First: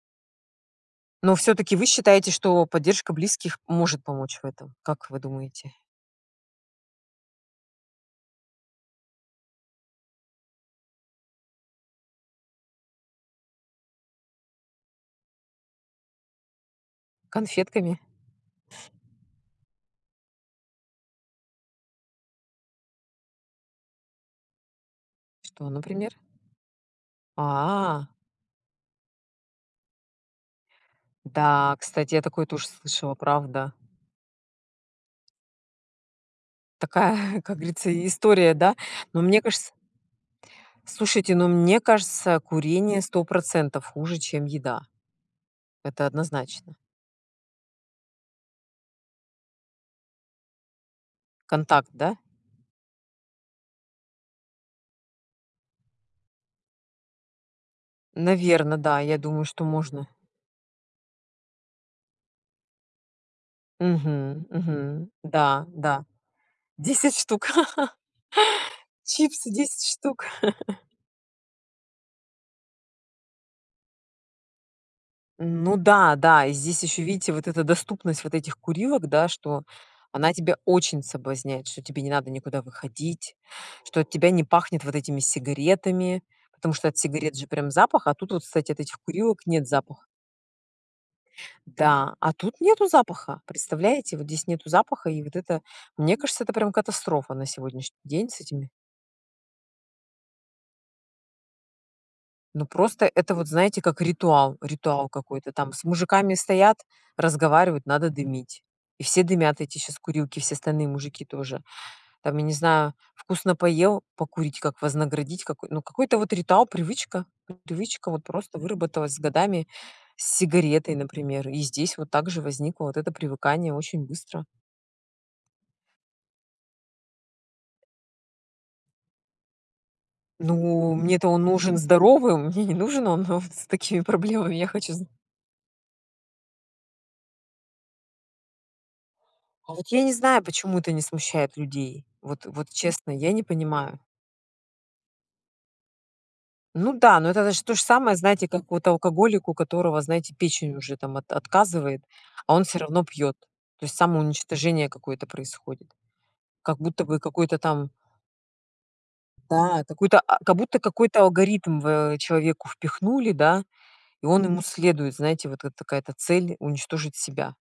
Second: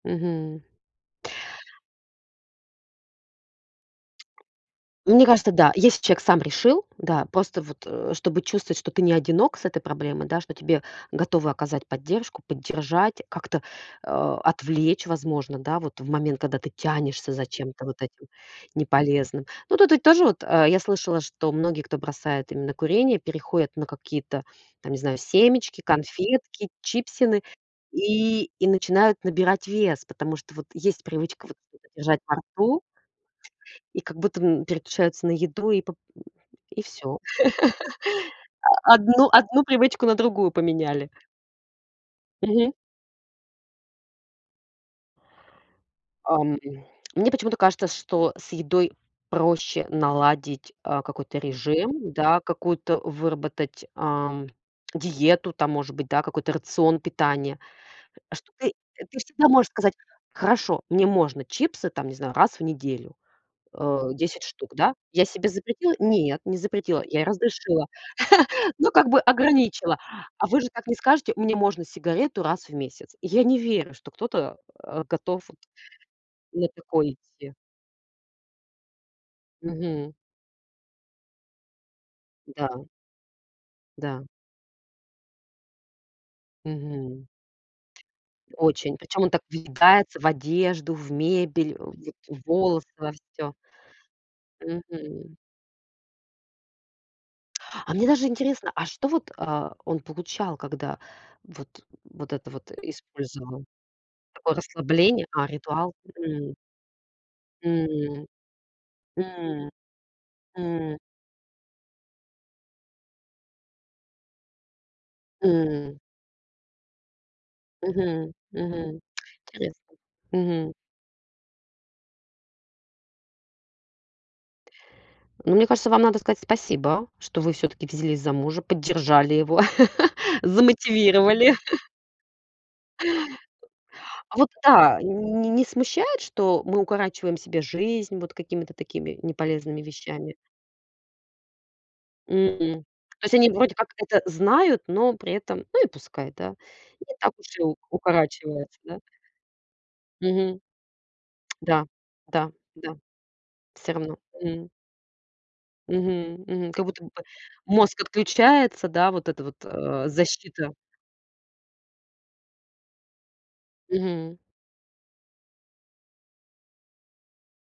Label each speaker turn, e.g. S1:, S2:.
S1: Мгм.
S2: Но всё-таки вы считаете, что поддержка близких может помочь в этом? Как вы
S1: Мне кажется, да.
S2: думаете?
S1: Если человек сам решил, да. Просто вот, э, чтобы чувствовать, что ты не одинок с этой проблемой, да, что тебе готовы оказать поддержку, поддержать, как-то, э, отвлечь, возможно, да, вот в момент, когда ты тянешься за чем-то вот
S2: Конфетками.
S1: этим неполезным. Ну, тут ведь тоже вот, э, я слышала, что многие, кто бросает именно курение, переходят на какие-то, там, не знаю,
S2: Что,
S1: семечки,
S2: например?
S1: конфетки, чипсины
S2: А.
S1: и и начинают набирать вес, потому что вот есть привычка вот
S2: Да,
S1: [unintelligible]
S2: кстати,
S1: держать
S2: я
S1: во
S2: такое тоже
S1: рту,
S2: слышала, правда.
S1: и как будто, м, переключаются на еду и поп и всё.
S2: Такая, как говорится, и история, да?
S1: А
S2: Но
S1: одну
S2: мне
S1: одну
S2: кажется
S1: привычку на другую поменяли.
S2: Слушайте, но мне кажется,
S1: Мгм.
S2: курение 100 % хуже, чем еда. Это
S1: Ам,
S2: однозначно.
S1: м мне почему-то кажется, что с едой проще наладить, а, какой-то
S2: Контакт,
S1: режим,
S2: да?
S1: да, какую-то выработать, ам, диету, там, может быть, да, какой-то рацион питания. А что ты,
S2: Наверно, да.
S1: э,
S2: Я
S1: ты
S2: думаю,
S1: всегда
S2: что
S1: можешь сказать:
S2: можно.
S1: "Хорошо, мне можно чипсы, там, не знаю, раз в неделю. Э, 10
S2: Мгм
S1: штук, да?
S2: мгм.
S1: Я себе
S2: Да,
S1: запретила?
S2: да.
S1: Нет, не запретила.
S2: 10
S1: Я
S2: штук.
S1: разрешила. Ну, как бы
S2: Чипсы 10
S1: ограничила".
S2: штук.
S1: А вы же так не скажете: "Мне можно сигарету раз в месяц". Я не верю, что кто-то, а, готов
S2: Н ну да-да. И
S1: на
S2: здесь ещё,
S1: такое
S2: видите, вот
S1: идти.
S2: эта доступность вот этих курилок, да? Что
S1: Мгм.
S2: она тебя очень соблазняет. Что тебе не надо никуда
S1: Да.
S2: выходить. Что от
S1: Да.
S2: тебя не пахнет вот этими сигаретами. Потому что от
S1: Мгм.
S2: сигарет же прям запах, а тут вот, кстати, от этих
S1: Очень. Причём он
S2: курилок
S1: так
S2: нет запаха.
S1: въедается в одежду, в мебель, э, вот
S2: Да, а
S1: в
S2: тут
S1: волосы,
S2: нету
S1: во
S2: запаха.
S1: всё.
S2: Представляете, вот здесь нету запаха, и
S1: Мгм.
S2: вот это, мне кажется, это прям катастрофа на
S1: А
S2: сегодняшний
S1: мне даже
S2: день с этими
S1: интересно, а что вот, а, он получал, когда вот, вот это
S2: Ну,
S1: вот
S2: просто это вот,
S1: использовал?
S2: знаете, как
S1: Такое
S2: ритуал ритуал
S1: расслабление а,
S2: какой-то там, с
S1: ритуал?
S2: мужиками
S1: Мгм.
S2: стоят, разговаривают, надо
S1: М,
S2: дымить. И все дымят,
S1: м,
S2: эти сейчас курилки, все остальные
S1: м.
S2: мужики тоже. Там, я не знаю, вкусно поел, покурить, как вознаградить какой ну,
S1: М.
S2: какой-то вот ритуал, привычка. привычка вот
S1: Мгм
S2: просто
S1: мгм.
S2: выработалась с годами
S1: Интересно.
S2: с
S1: Мгм.
S2: сигаретой, например. И здесь вот также возникло вот это привыкание очень быстро.
S1: Ну, мне кажется, вам надо сказать спасибо, что вы всё-таки взялись за мужа, поддержали его,
S2: Ну, мне-то он
S1: замотивировали.
S2: нужен здоровым, мне не нужен он он с такими
S1: А вот
S2: проблемами. Я хочу
S1: да,
S2: з
S1: нь не не смущает, что мы укорачиваем себе жизнь вот какими-то такими
S2: А
S1: неполезными
S2: вот я не
S1: вещами?
S2: знаю, почему это не смущает людей. Вот вот,
S1: М.
S2: честно,
S1: То
S2: я
S1: есть
S2: не
S1: они вроде как
S2: понимаю.
S1: это знают, но при этом Ну и пускай, да?
S2: Ну
S1: Не
S2: да, но
S1: так
S2: это
S1: уж и
S2: значит то
S1: у
S2: же самое, знаете, как
S1: укорачивается,
S2: вот
S1: да?
S2: алкоголик, у которого, знаете,
S1: Мгм.
S2: печень уже там от
S1: Да,
S2: отказывает,
S1: да,
S2: а он всё
S1: да.
S2: равно пьёт. То
S1: Всё
S2: есть
S1: равно. Мгм.
S2: самоуничтожение какое-то происходит.
S1: Мгм мгм.
S2: Как
S1: Как
S2: будто
S1: будто бы
S2: бы какой-то там
S1: мозг отключается, да, вот эта вот,
S2: Да,
S1: а,
S2: какой-то а, как
S1: защита.
S2: будто какой-то алгоритм в человеку впихнули, да, и
S1: Мгм.
S2: он ему следует. Знаете, вот как такая-то цель- уничтожить себя.